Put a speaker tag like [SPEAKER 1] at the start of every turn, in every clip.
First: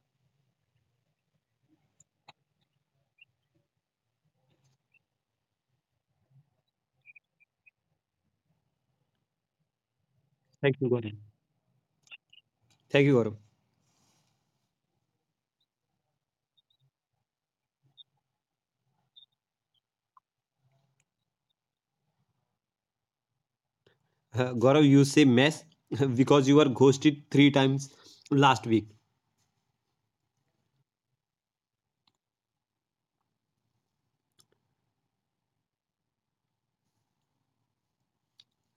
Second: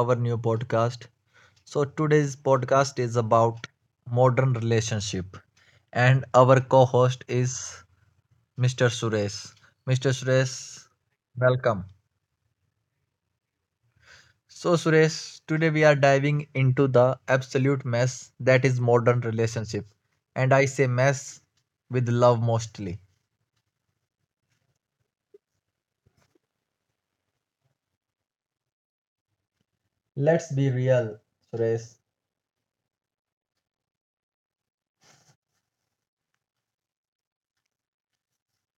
[SPEAKER 1] our new podcast. So today's podcast is about modern relationship and our co-host is Mr. Suresh. Mr.
[SPEAKER 2] Thank
[SPEAKER 1] Suresh,
[SPEAKER 2] you, Gaurav.
[SPEAKER 1] welcome.
[SPEAKER 2] Thank you, Gaurav.
[SPEAKER 1] So Suresh, today we are diving into the absolute mess that is modern relationship, and I say mess with love mostly.
[SPEAKER 2] Gaurav, you say mess because you were ghosted three times last week.
[SPEAKER 1] Let's be real, Suresh.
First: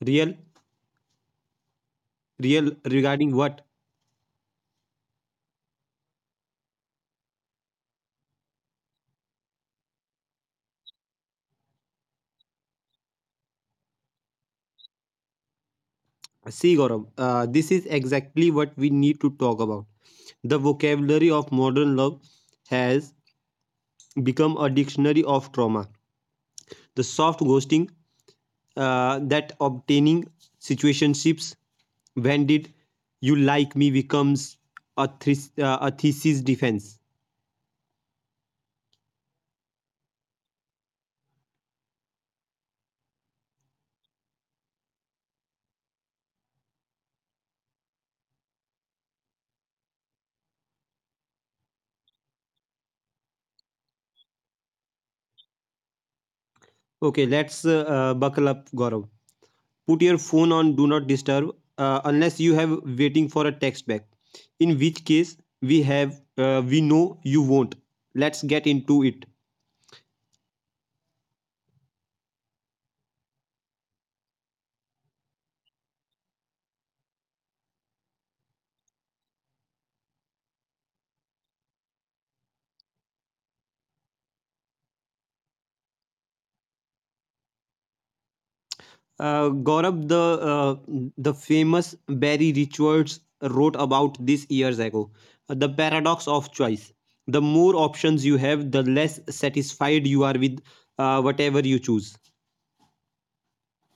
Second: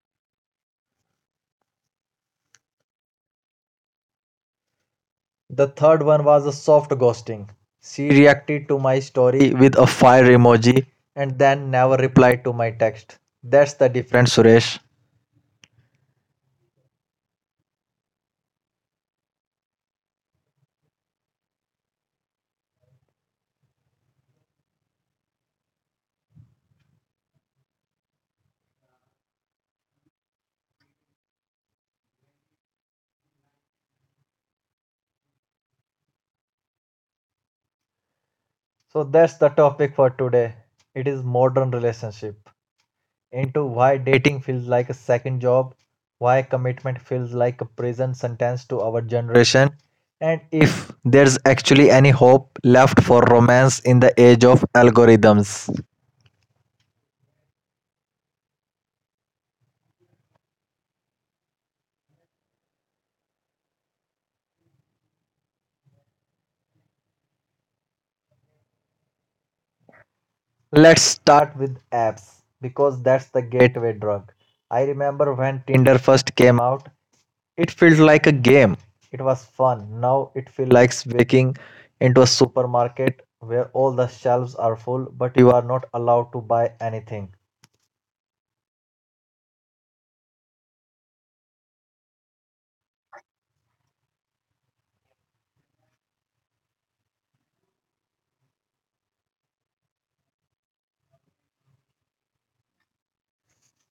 [SPEAKER 2] Real, real regarding what?
[SPEAKER 1] The third one was a soft ghosting. She reacted to my story with a fire emoji and then never replied to my text. That's the difference, Suresh.
[SPEAKER 2] See, Gaurav, this is exactly what we need to talk about. The vocabulary of modern love has become a dictionary of trauma. The soft ghosting, that obtaining situationships, when did you like me becomes a thesis defense.
[SPEAKER 1] So that's the topic for today. It is modern relationship. Into why dating feels like a second job, why commitment feels like a prison sentence to our generation, and if there's actually any hope left for romance in the age of algorithms.
[SPEAKER 2] Okay, let's buckle up, Gaurav. Put your phone on do not disturb, unless you have waiting for a text back, in which case we know you won't. Let's get into it.
[SPEAKER 1] Let's start with apps because that's the gateway drug. I remember when Tinder first came out, it felt like a game. It was fun. Now it feels like waking into a supermarket where all the shelves are full but you are not allowed to buy anything.
[SPEAKER 2] Gaurav, uh, the famous Barry Richards wrote about this years ago. The paradox of choice. The more options you have, the less satisfied you are with whatever you choose.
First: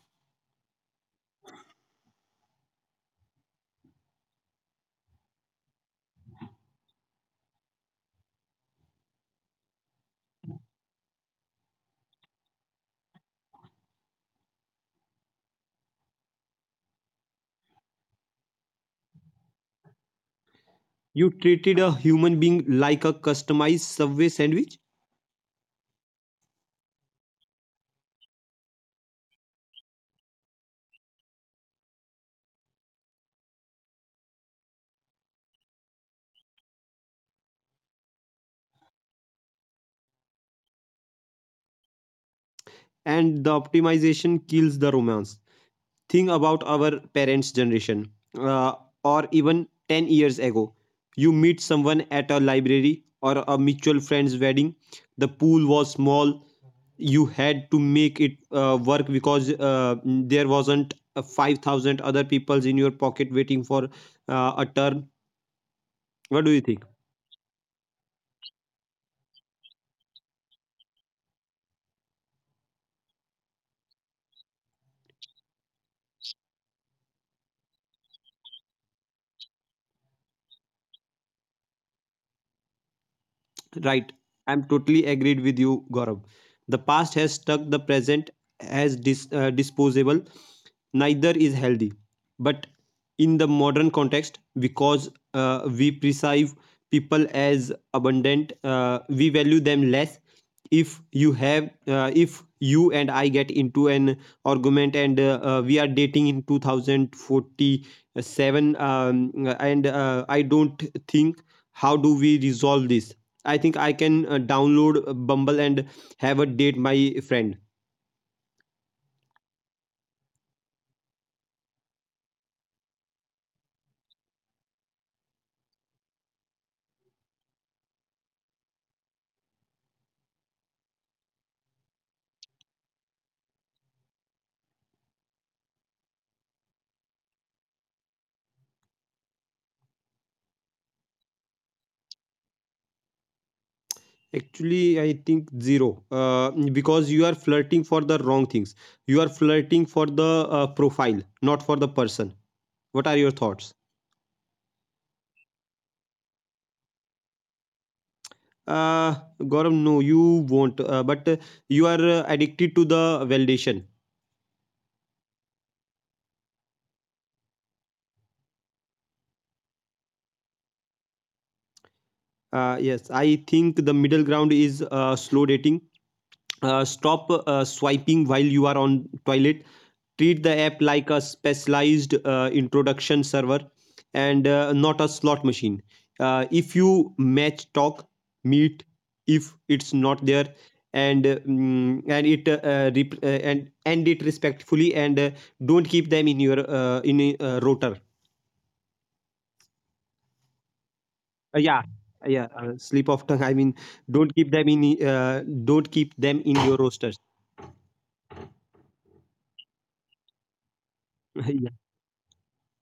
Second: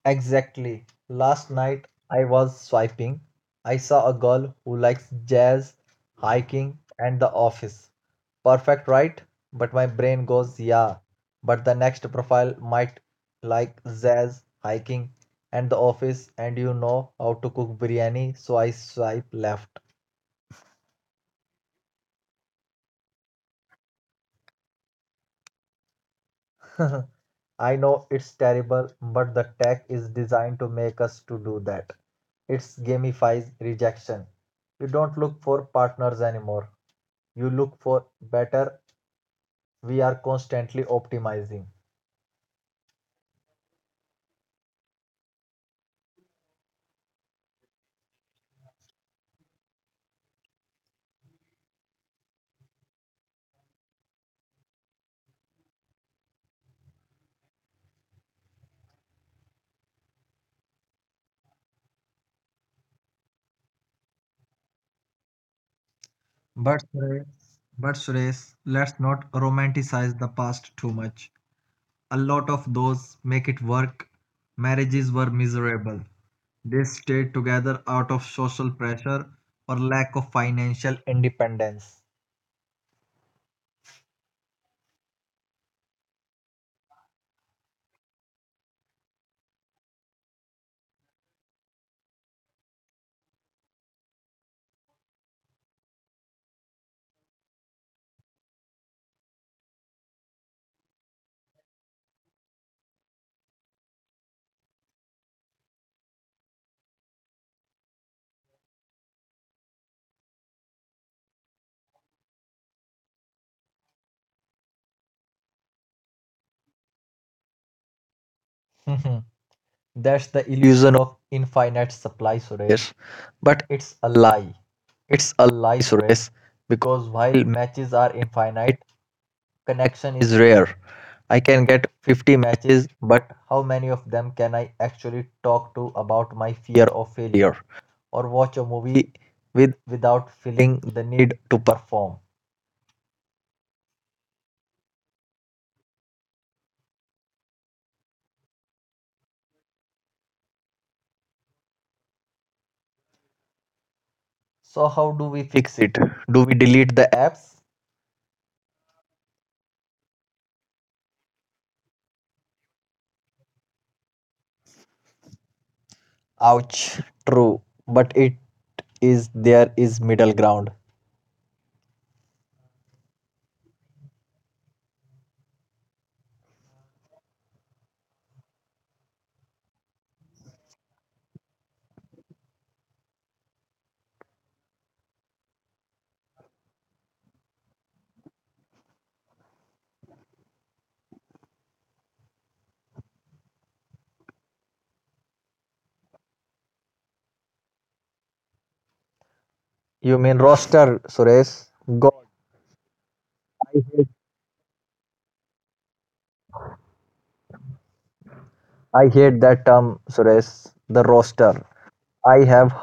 [SPEAKER 1] Exactly. Last night I was swiping. I saw a girl who likes jazz, hiking, and the office. Perfect, right? But my brain goes, yeah. But the next profile might like jazz, hiking, and the office, and you know how to cook biryani, so I swipe left.
[SPEAKER 2] You treated a human being like a customized subway sandwich,
[SPEAKER 1] I know it's terrible, but the tech is designed to make us to do that. It's gamifies rejection. You don't look for partners anymore. You look for better. We are constantly optimizing.
[SPEAKER 2] and the optimization kills the romance. Think about our parents generation, uh, or even 10 years ago. You meet someone at a library or a mutual friend's wedding. The pool was small. You had to make it work, because there wasn't 5,000 other peoples in your pocket waiting for a turn. What do you think?
[SPEAKER 1] But Suresh, but Suresh, let's not romanticize the past too much. A lot of those make it work. Marriages were miserable. They stayed together out of social pressure or lack of financial independence.
[SPEAKER 2] Right. I'm totally agreed with you, Gaurav. The past has stuck the present as disposable. Neither is healthy. But in the modern context, because we perceive people as abundant, we value them less. If you and I get into an argument, and we are dating in 2047, and I don't think, how do we resolve this? I think I can download Bumble and have a date, my friend.
[SPEAKER 1] That's the illusion of infinite supply, Suresh. But it's a lie. It's a lie, Suresh. Because while matches are infinite, connection is rare. I can get 50 matches, but how many of them can I actually talk to about my fear of failure or watch a movie with without feeling the need to perform?
[SPEAKER 2] Actually, I think zero, because you are flirting for the wrong things. You are flirting for the profile, not for the person. What are your thoughts?
[SPEAKER 1] So how do we fix it? Do we delete the apps?
[SPEAKER 2] Uh, Gaurav, no, you won't. But you are addicted to the validation.
[SPEAKER 1] Ouch. True, but it is there is middle ground.
[SPEAKER 2] Yes, I think the middle ground is slow dating. Stop swiping while you are on toilet. Treat the app like a specialized introduction server and not a slot machine. If you match, talk, meet. If it's not there, and mm, and it rep- and end it respectfully, and don't keep them in a rotor.
[SPEAKER 1] You mean roster, Suresh?
[SPEAKER 2] Yeah,
[SPEAKER 1] God,
[SPEAKER 2] yeah, slip of tongue, I mean,
[SPEAKER 1] I hate,
[SPEAKER 2] don't keep them in uh, don't keep them in your rosters.
[SPEAKER 1] I hate that term, Suresh. The roster.
[SPEAKER 2] Yeah.
[SPEAKER 1] I have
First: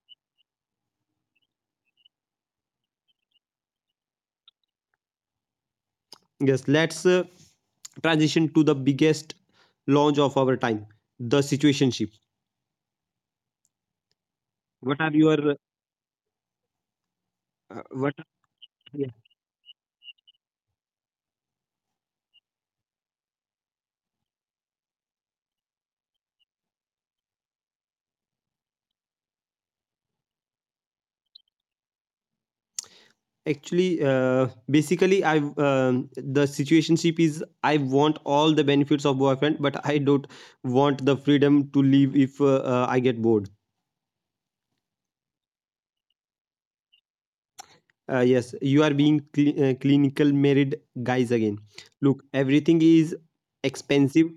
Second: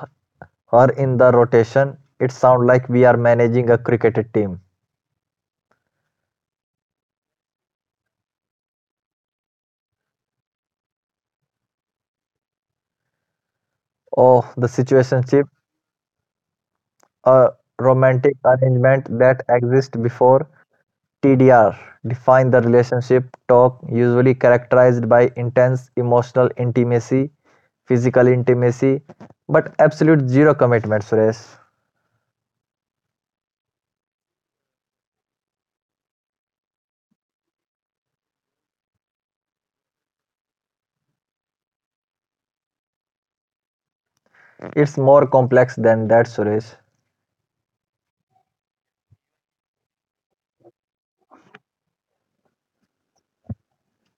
[SPEAKER 1] her in the rotation. It sounds like we are managing a cricket team.
[SPEAKER 2] Yes, let's transition to the biggest launch of our time, the situationship.
[SPEAKER 1] Oh, the
[SPEAKER 2] What are your
[SPEAKER 1] situationship, a
[SPEAKER 2] what? Are-
[SPEAKER 1] romantic
[SPEAKER 2] Yeah.
[SPEAKER 1] arrangement that exists before TDR. Define the relationship talk, usually characterized by intense emotional intimacy, physical intimacy, but absolute zero commitment, Suresh.
[SPEAKER 2] Actually, basically, I um the situationship is, I want all the benefits of boyfriend, but I don't want the freedom to leave if I get bored.
[SPEAKER 1] It's more complex than that, Suresh.
[SPEAKER 2] Yes, you are being clinical married guys again. Look, everything is expensive.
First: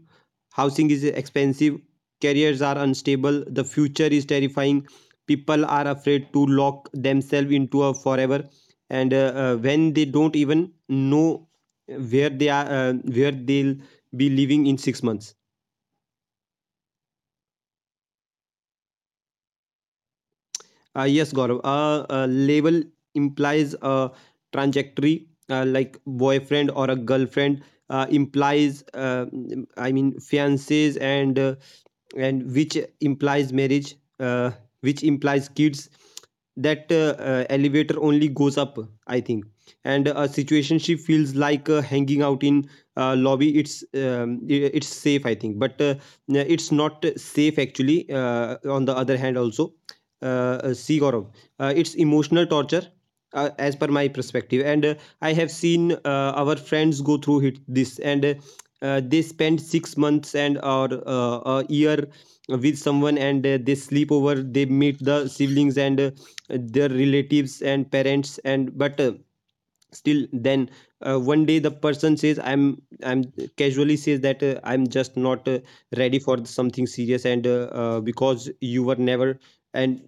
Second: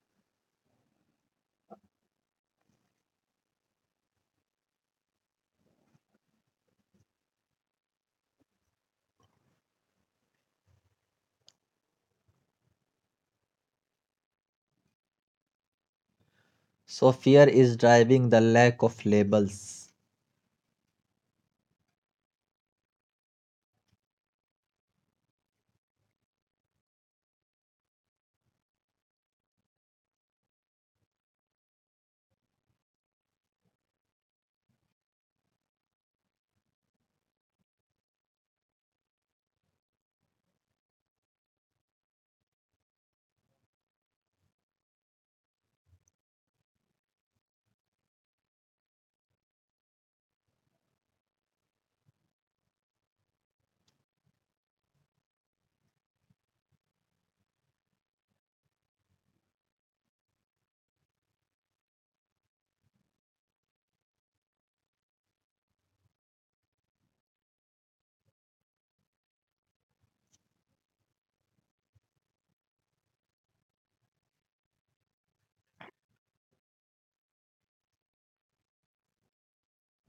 [SPEAKER 2] Housing is expensive. Careers are unstable. The future is terrifying. People are afraid to lock themselves into a forever, and when they don't even know where they'll be living in 6 months.
[SPEAKER 1] So fear is driving the lack of labels.
[SPEAKER 2] Yes, Gaurav. A label implies a trajectory, like boyfriend or a girlfriend implies. I mean, fiancés and which implies marriage, uh, which implies kids. That elevator only goes up, I think. And a situationship feels like hanging out in lobby. It's safe, I think, but it's not safe actually. On the other hand, also see, Gaurav, it's emotional torture as per my perspective, and I have seen our friends go through it, this, and they spend 6 months, and or a year with someone, and they sleep over, they meet the siblings and their relatives and parents, and but. Still then, one day the person says, I'm casually says that I'm just not ready for something serious, and because you were never and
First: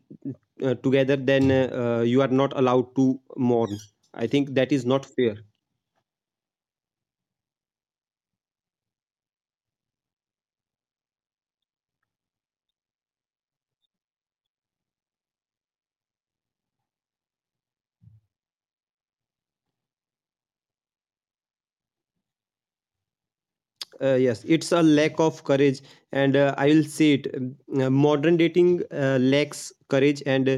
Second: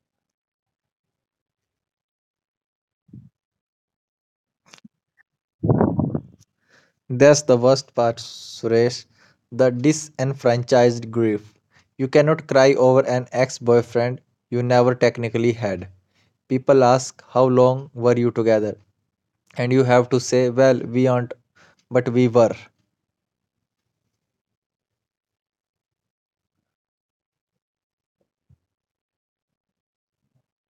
[SPEAKER 2] together, then you are not allowed to mourn. I think that is not fair.
[SPEAKER 1] That's the worst part, Suresh. The disenfranchised grief. You cannot cry over an ex boyfriend you never technically had. People ask, how long were you together? And you have to say, well, we aren't, but we were.
[SPEAKER 2] Yes, it's a lack of courage, and I will say it, modern dating lacks courage, and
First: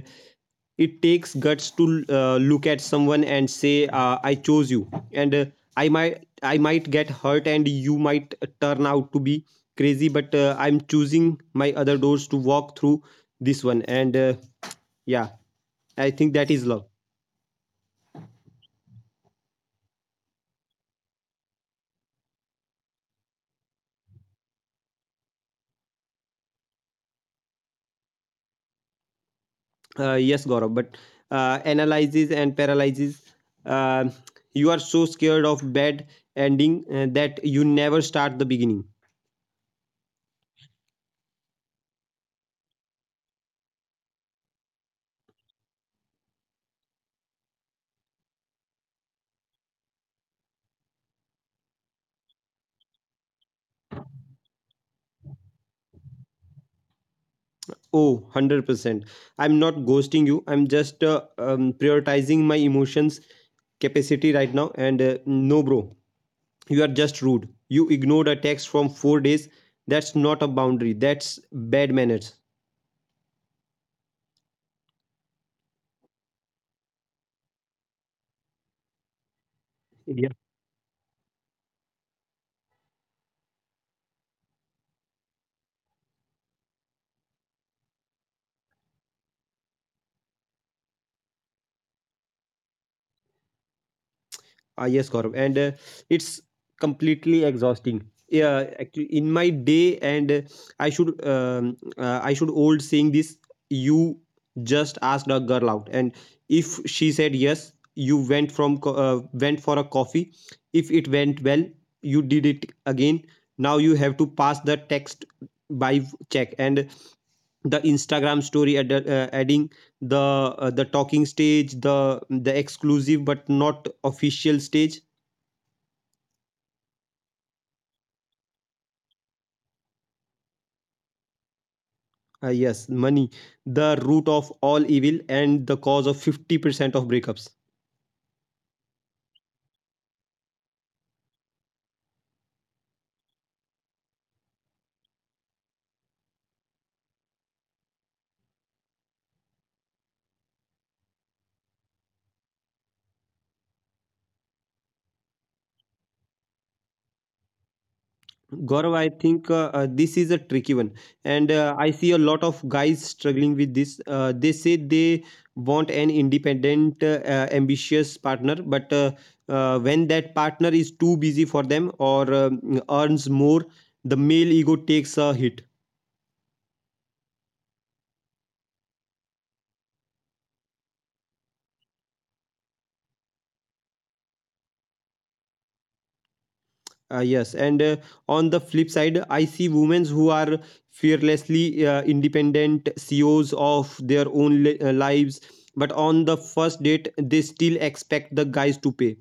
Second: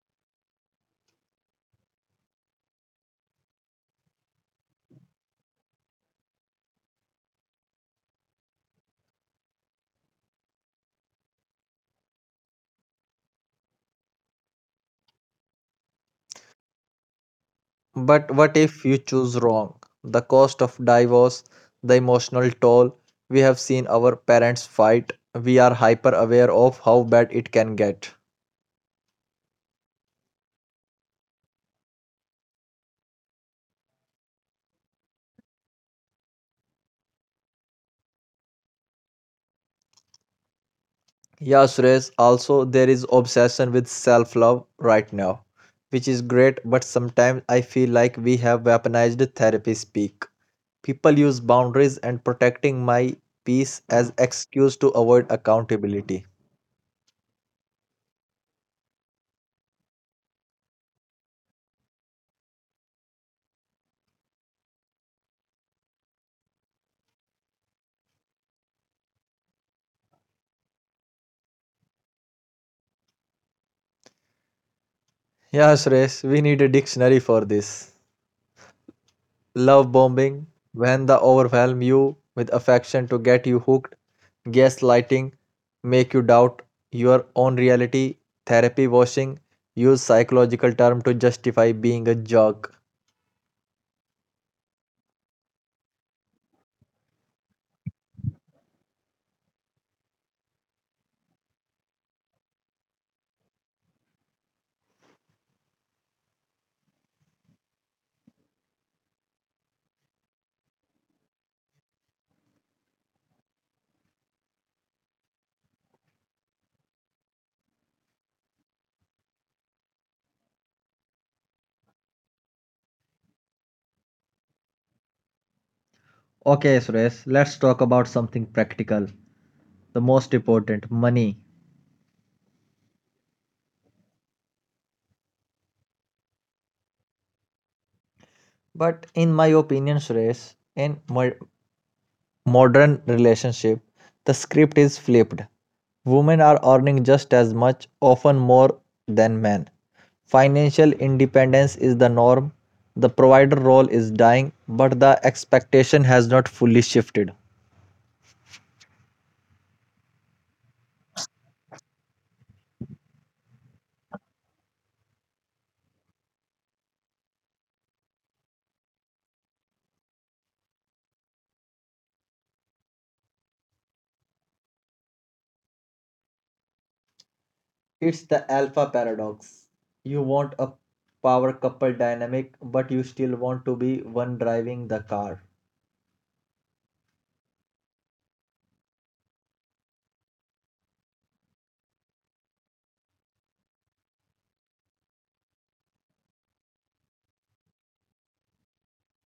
[SPEAKER 2] it takes guts to look at someone and say, I chose you, and i might I might get hurt, and you might turn out to be crazy, but I'm choosing my other doors to walk through this one, and yeah, I think that is love.
[SPEAKER 1] But what if you choose wrong? The cost of divorce, the emotional toll. We have seen our parents fight. We are hyper aware of how bad it can get.
[SPEAKER 2] Yes, Gaurav, but analyzes and paralyzes. Uh, you are so scared of bad ending that you never start the beginning.
[SPEAKER 1] Yeah, Suresh, also there is obsession with self-love right now, which is great, but sometimes I feel like we have weaponized therapy speak. People use boundaries and protecting my peace as excuse to avoid accountability.
[SPEAKER 2] Oh, 100%. I'm not ghosting you. I'm just prioritizing my emotions capacity right now. And no, bro, you are just rude. You ignored a text from 4 days. That's not a boundary. That's bad manners.
[SPEAKER 1] Yeah, Suresh, we need a dictionary for this. Love bombing, when the overwhelm you with affection to get you hooked, gaslighting, make you doubt your own reality. Therapy washing, use psychological term to justify being a jerk.
[SPEAKER 2] Ah, yes, Gaurav, and it's completely exhausting. Yeah, actually, in my day, and I should old saying this. You just asked a girl out, and if she said yes, you went for a coffee. If it went well, you did it again. Now you have to pass the text by check and the Instagram story adding the talking stage, the exclusive but not official stage.
[SPEAKER 1] Okay, Suresh, let's talk about something practical. The most important money.
[SPEAKER 2] Ah, yes, money, the root of all evil and the cause of 50% of breakups.
[SPEAKER 1] But in my opinion, Suresh, in modern relationship, the script is flipped. Women are earning just as much, often more, than men. Financial independence is the norm. The provider role is dying, but the expectation has not fully shifted.
[SPEAKER 2] Gaurav, I think this is a tricky one. And I see a lot of guys struggling with this. They say they want an independent, ambitious partner, but when that partner is too busy for them or earns more, the male ego takes a hit.
[SPEAKER 1] It's the alpha paradox. You want a power couple dynamic, but you still want to be one driving the car.
[SPEAKER 2] Yes, and on the flip side, I see women who are fearlessly independent CEOs of their own lives, but on the first date, they still expect the guys to pay.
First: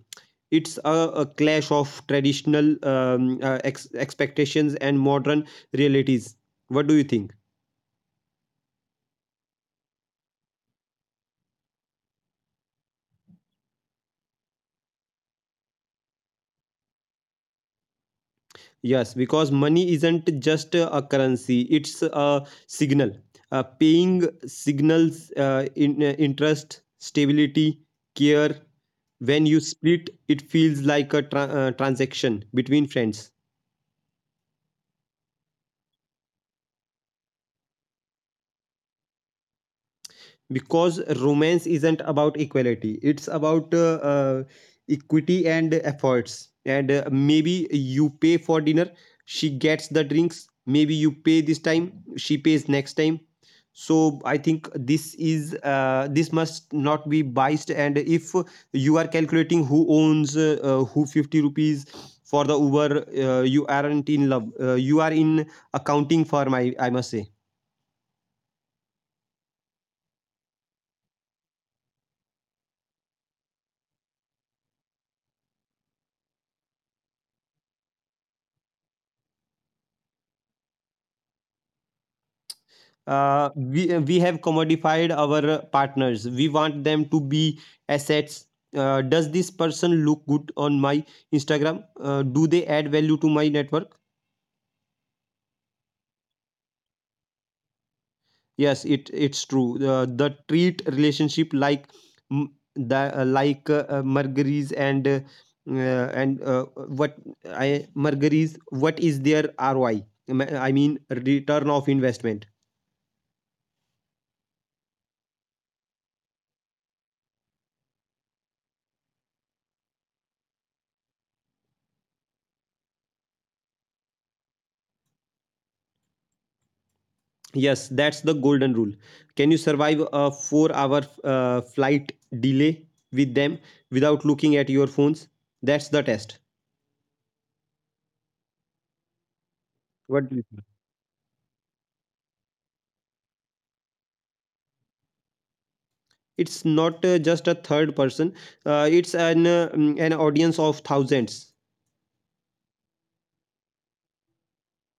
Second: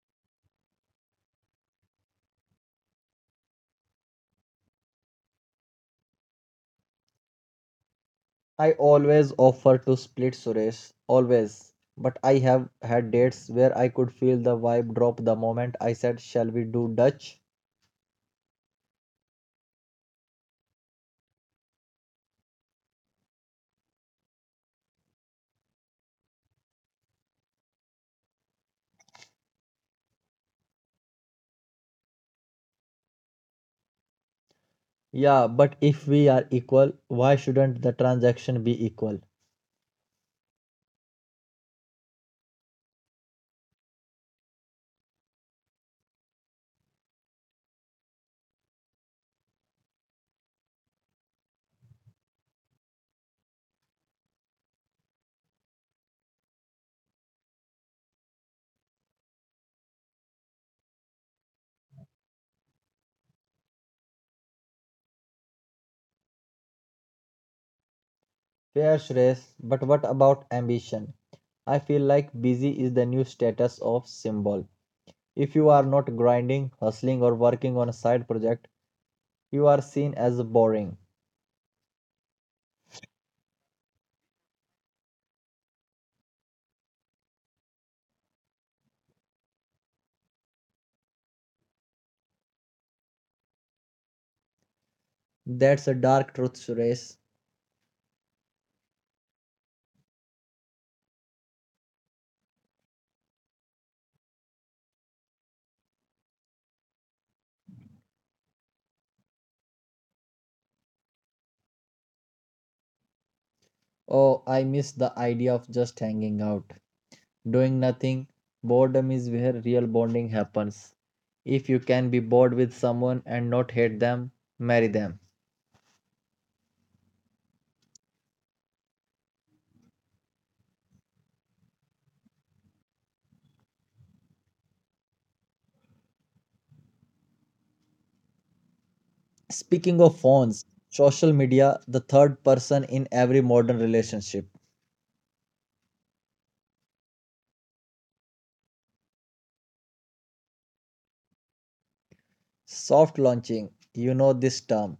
[SPEAKER 2] It's a clash of traditional expectations and modern realities. What do you think?
[SPEAKER 1] I always offer to split Suresh, always. But I have had dates where I could feel the vibe drop the moment I said, shall we do Dutch?
[SPEAKER 2] Yes, because money isn't just a currency, it's a signal. Paying signals interest, stability, care. When you split, it feels like a transaction between friends.
[SPEAKER 1] Yeah, but if we are equal, why shouldn't the transaction be equal?
[SPEAKER 2] Because romance isn't about equality, it's about equity and efforts, and maybe you pay for dinner, she gets the drinks. Maybe you pay this time, she pays next time. So I think this must not be biased, and if you are calculating who owns who 50 rupees for the uber, you aren't in love, you are in accounting firm, I must say.
[SPEAKER 1] Fair, Suresh, but what about ambition? I feel like busy is the new status of symbol. If you are not grinding, hustling, or working on a side project, you are seen as boring.
[SPEAKER 2] We have commodified our partners, we want them to be assets. Does this person look good on my Instagram? Do they add value to my network?
[SPEAKER 1] That's a dark truth, Suresh.
[SPEAKER 2] Yes, it's true. The treat relationship like, mm, the like mergaries, and what, I mergaries, what is their ROI, I mean return of investment.
[SPEAKER 1] Oh, I miss the idea of just hanging out, doing nothing. Boredom is where real bonding happens. If you can be bored with someone and not hate them, marry them.
[SPEAKER 2] Yes, that's the golden rule. Can you survive a 4-hour flight delay with them without looking at your phones? That's the test.
[SPEAKER 1] Speaking of
[SPEAKER 2] What do you think?
[SPEAKER 1] phones, social media, the third person in every modern relationship.
[SPEAKER 2] It's not just a third person, it's an audience of thousands.
[SPEAKER 1] Soft launching, you know this term,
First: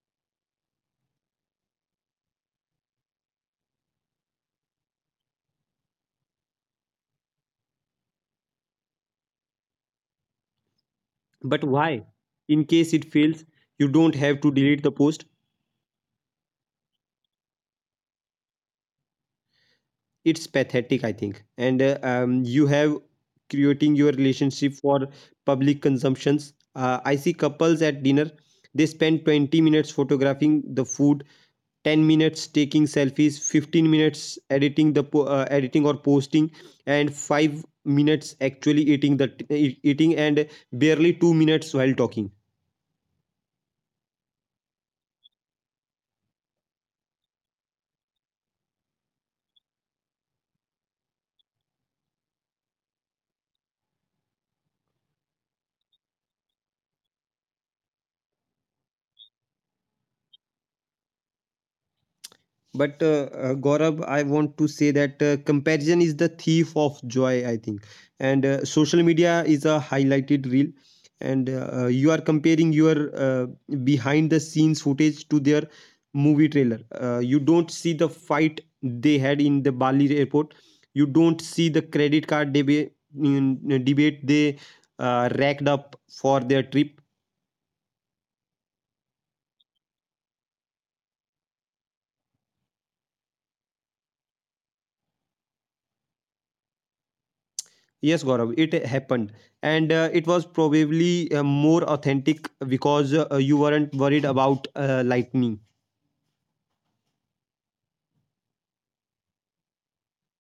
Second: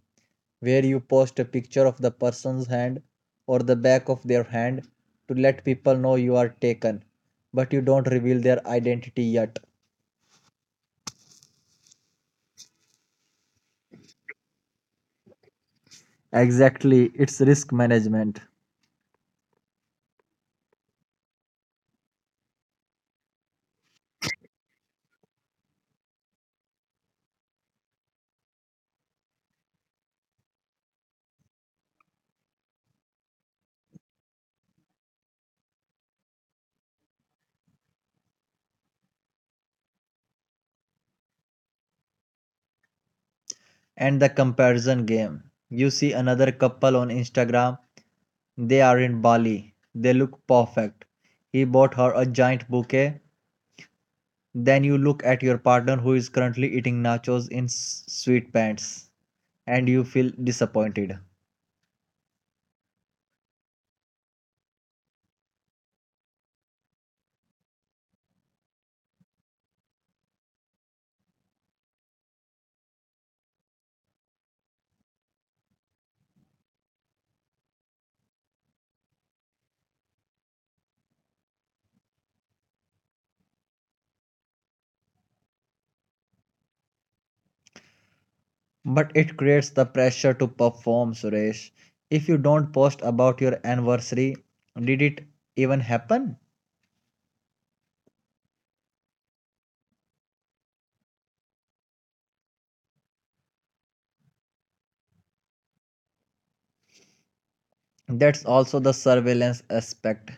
[SPEAKER 1] where you post a picture of the person's hand or the back of their hand to let people know you are taken, but you don't reveal their identity yet.
[SPEAKER 2] But why? In case it fails, you don't have to delete the post.
[SPEAKER 1] Exactly, it's risk management.
[SPEAKER 2] It's pathetic, I think. And you have creating your relationship for public consumptions. I see couples at dinner. They spend 20 minutes photographing the food, 10 minutes taking selfies, 15 minutes editing or posting, and 5 minutes actually eating the t- e- eating and barely 2 minutes while talking.
[SPEAKER 1] And the comparison game. You see another couple on Instagram, they are in Bali, they look perfect. He bought her a giant bouquet. Then you look at your partner who is currently eating nachos in sweet, and you feel disappointed.
[SPEAKER 2] But Gaurav, I want to say that comparison is the thief of joy, I think. And social media is a highlighted reel, and you are comparing your behind the scenes footage to their movie trailer. You don't see the fight they had in the Bali airport, you don't see the credit card debate they racked up for their trip.
[SPEAKER 1] But it creates the pressure to perform, Suresh. If you don't post about your anniversary, did it even happen?
[SPEAKER 2] Yes, Gaurav, it happened. And it was probably more authentic because you weren't worried about lightning.
[SPEAKER 1] That's also the surveillance aspect.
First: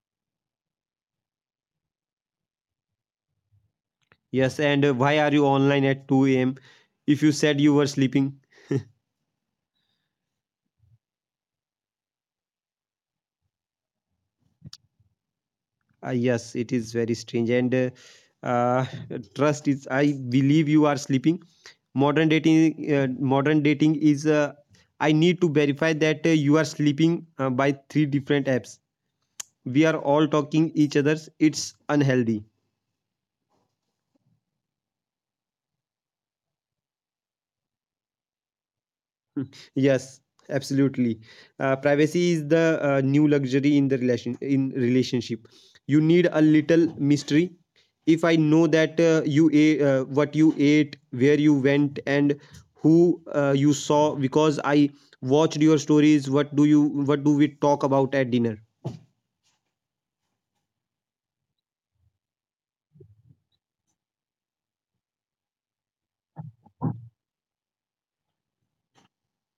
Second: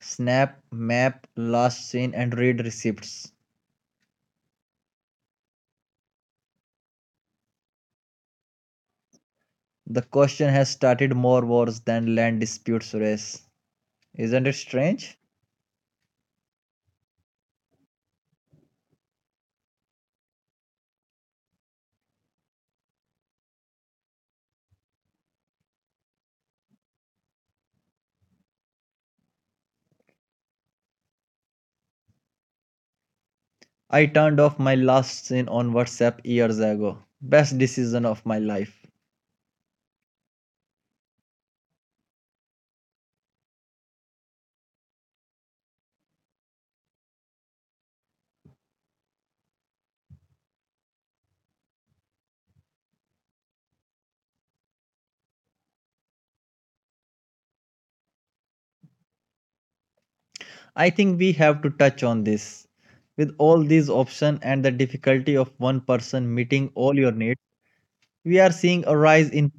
[SPEAKER 1] Snap, map, last seen, and read receipts.
[SPEAKER 2] Yes, and why are you online at 2 a.m. if you said you were sleeping?
[SPEAKER 1] The question has started more wars than land disputes raise. Isn't it strange?
[SPEAKER 2] Yes, it is very strange. And uh, trust is, I believe you are sleeping. Modern dating is, I need to verify that you are sleeping by three different apps. We are all talking each other's. It's unhealthy.
[SPEAKER 1] I turned off my last seen on WhatsApp years ago. Best decision of my life.
[SPEAKER 2] Yes, absolutely. Privacy is the new luxury in the relationship. You need a little mystery. If I know that what you ate, where you went, and who you saw, because I watched your stories. What do you? What do we talk about at dinner?
[SPEAKER 1] I think we have to touch on this. With all these options and the difficulty of one person meeting all your needs, we are seeing a rise in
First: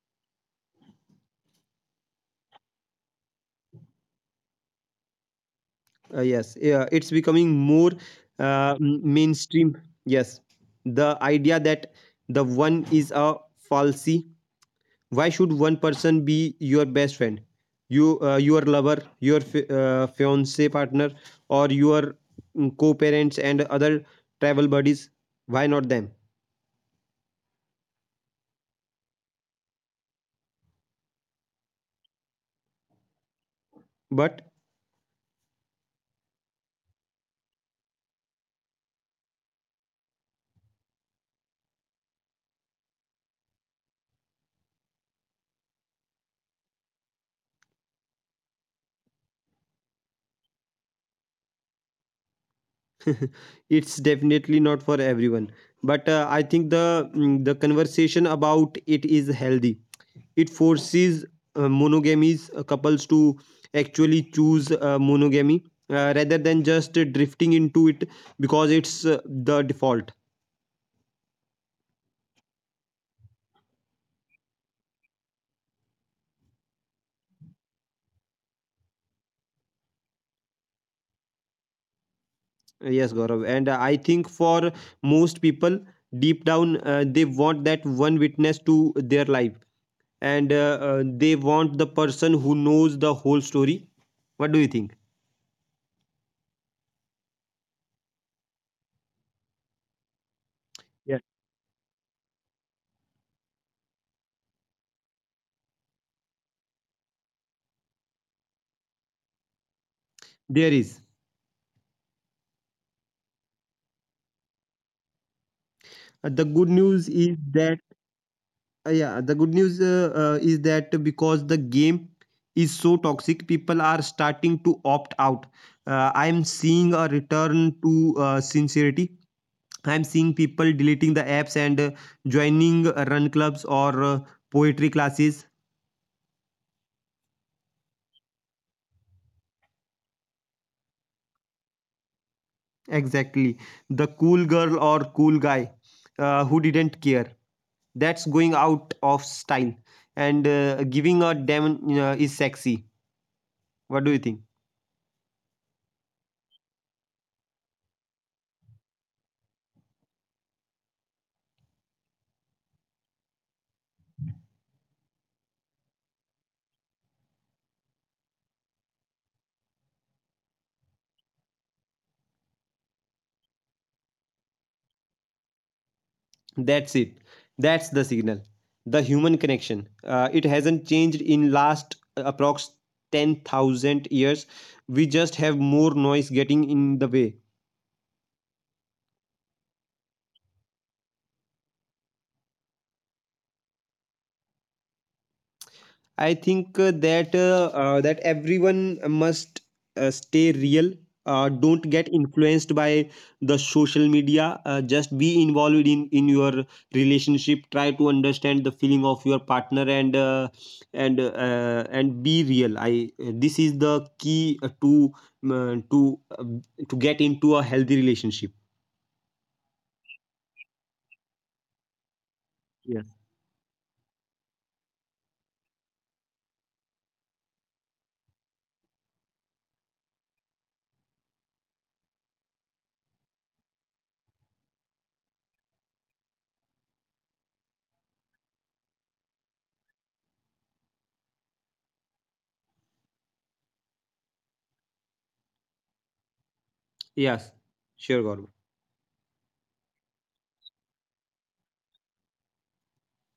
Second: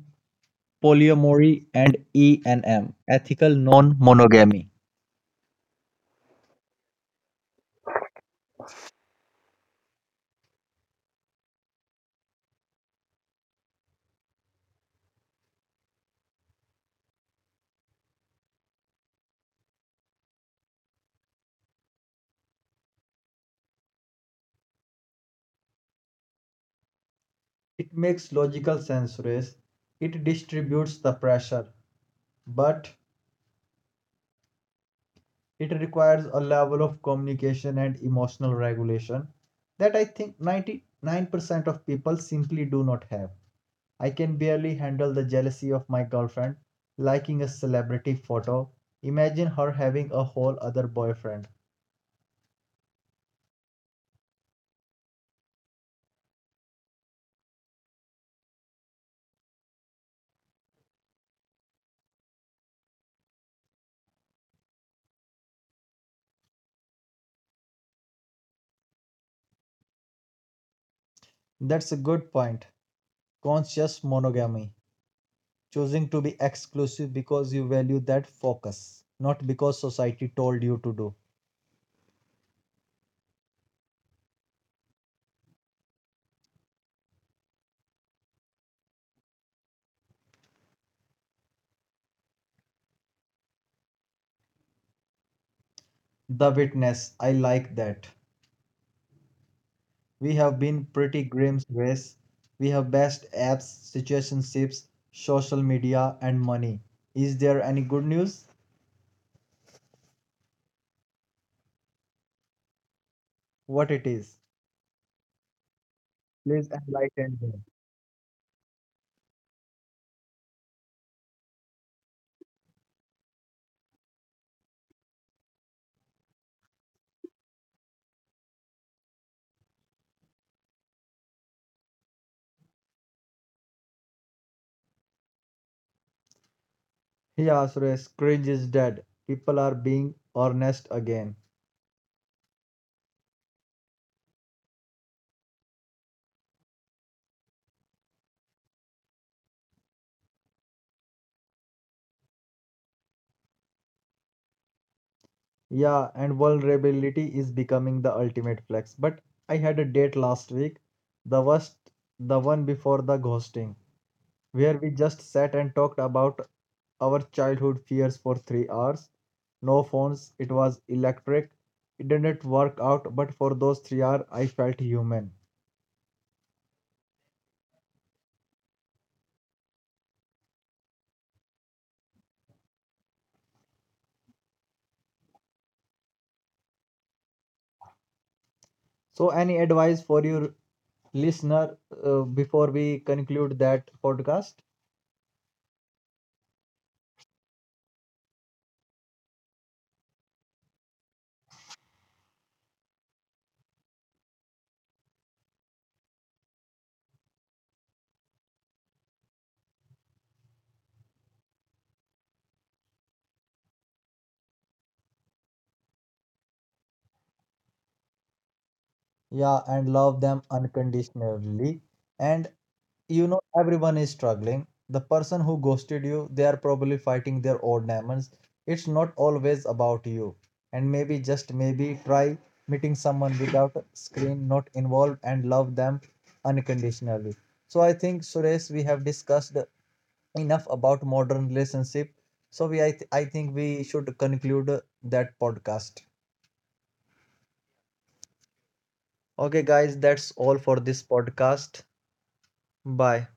[SPEAKER 1] polyamory and E&M, ethical non-monogamy.
[SPEAKER 2] Yes, yeah, it's becoming more mainstream. Yes, the idea that the one is a falsy. Why should one person be your best friend, your lover, your fiance partner, or your co-parents and other travel buddies? Why not them?
[SPEAKER 1] It makes logical sense, Suresh. It distributes the pressure, but
[SPEAKER 2] But
[SPEAKER 1] it requires a level of communication and emotional regulation that I think 99% of people simply do not have. I can barely handle the jealousy of my girlfriend liking a celebrity photo. Imagine her having a whole other boyfriend.
[SPEAKER 2] it's definitely not for everyone. But I think the conversation about it is healthy. It forces monogamies couples to actually choose monogamy, rather than just drifting into it, because it's the default.
[SPEAKER 1] That's a good point. Conscious monogamy, choosing to be exclusive because you value that focus, not because society told you to do.
[SPEAKER 2] Yes, Gaurav. And I think for most people, deep down, they want that one witness to their life. And they want the person who knows the whole story. What do you think?
[SPEAKER 1] The witness, I like that. We have been
[SPEAKER 2] Yeah.
[SPEAKER 1] pretty grim race. We have best apps, situationships, social media, and money. Is there any good news?
[SPEAKER 2] There is.
[SPEAKER 1] What it is?
[SPEAKER 2] The good
[SPEAKER 1] Please
[SPEAKER 2] news is
[SPEAKER 1] enlighten me.
[SPEAKER 2] that, yeah, the good news is that because the game is so toxic, people are starting to opt out. I'm seeing a return to sincerity. I'm seeing people deleting the apps and joining run clubs or poetry classes.
[SPEAKER 1] Yeah, Suresh, cringe is dead. People are being honest again.
[SPEAKER 2] Exactly. The cool girl or cool guy who didn't care. That's going out of style. And giving a damn is sexy. What do you think?
[SPEAKER 1] Yeah, and vulnerability is becoming the ultimate flex. But I had a date last week, the worst, the one before the ghosting, where we just sat and talked about our childhood fears for 3 hours. No phones, it was electric. It didn't work out, but for those 3 hours, I felt human.
[SPEAKER 2] That's it. That's the signal. The human connection. It hasn't changed in last approx 10,000 years. We just have more noise getting in the way.
[SPEAKER 1] So, any advice for your listener before we conclude that podcast?
[SPEAKER 2] I think that everyone must stay real. Don't get influenced by the social media. Just be involved in your relationship. Try to understand the feeling of your partner and be real. I This is the key um, uh, to uh, to get into a healthy relationship.
[SPEAKER 1] Yeah, and love them unconditionally. And
[SPEAKER 2] Yes.
[SPEAKER 1] you know, everyone is struggling. The person who ghosted you, they are probably fighting their old demons. It's not always about you. And maybe, just maybe, try meeting someone without a screen, not involved, and love them unconditionally. So I think, Suresh, we have discussed enough about modern relationship. So I think we should conclude that podcast.
[SPEAKER 2] Yes, sure, Gaurav.
[SPEAKER 1] Okay, guys, that's all for this podcast. Bye.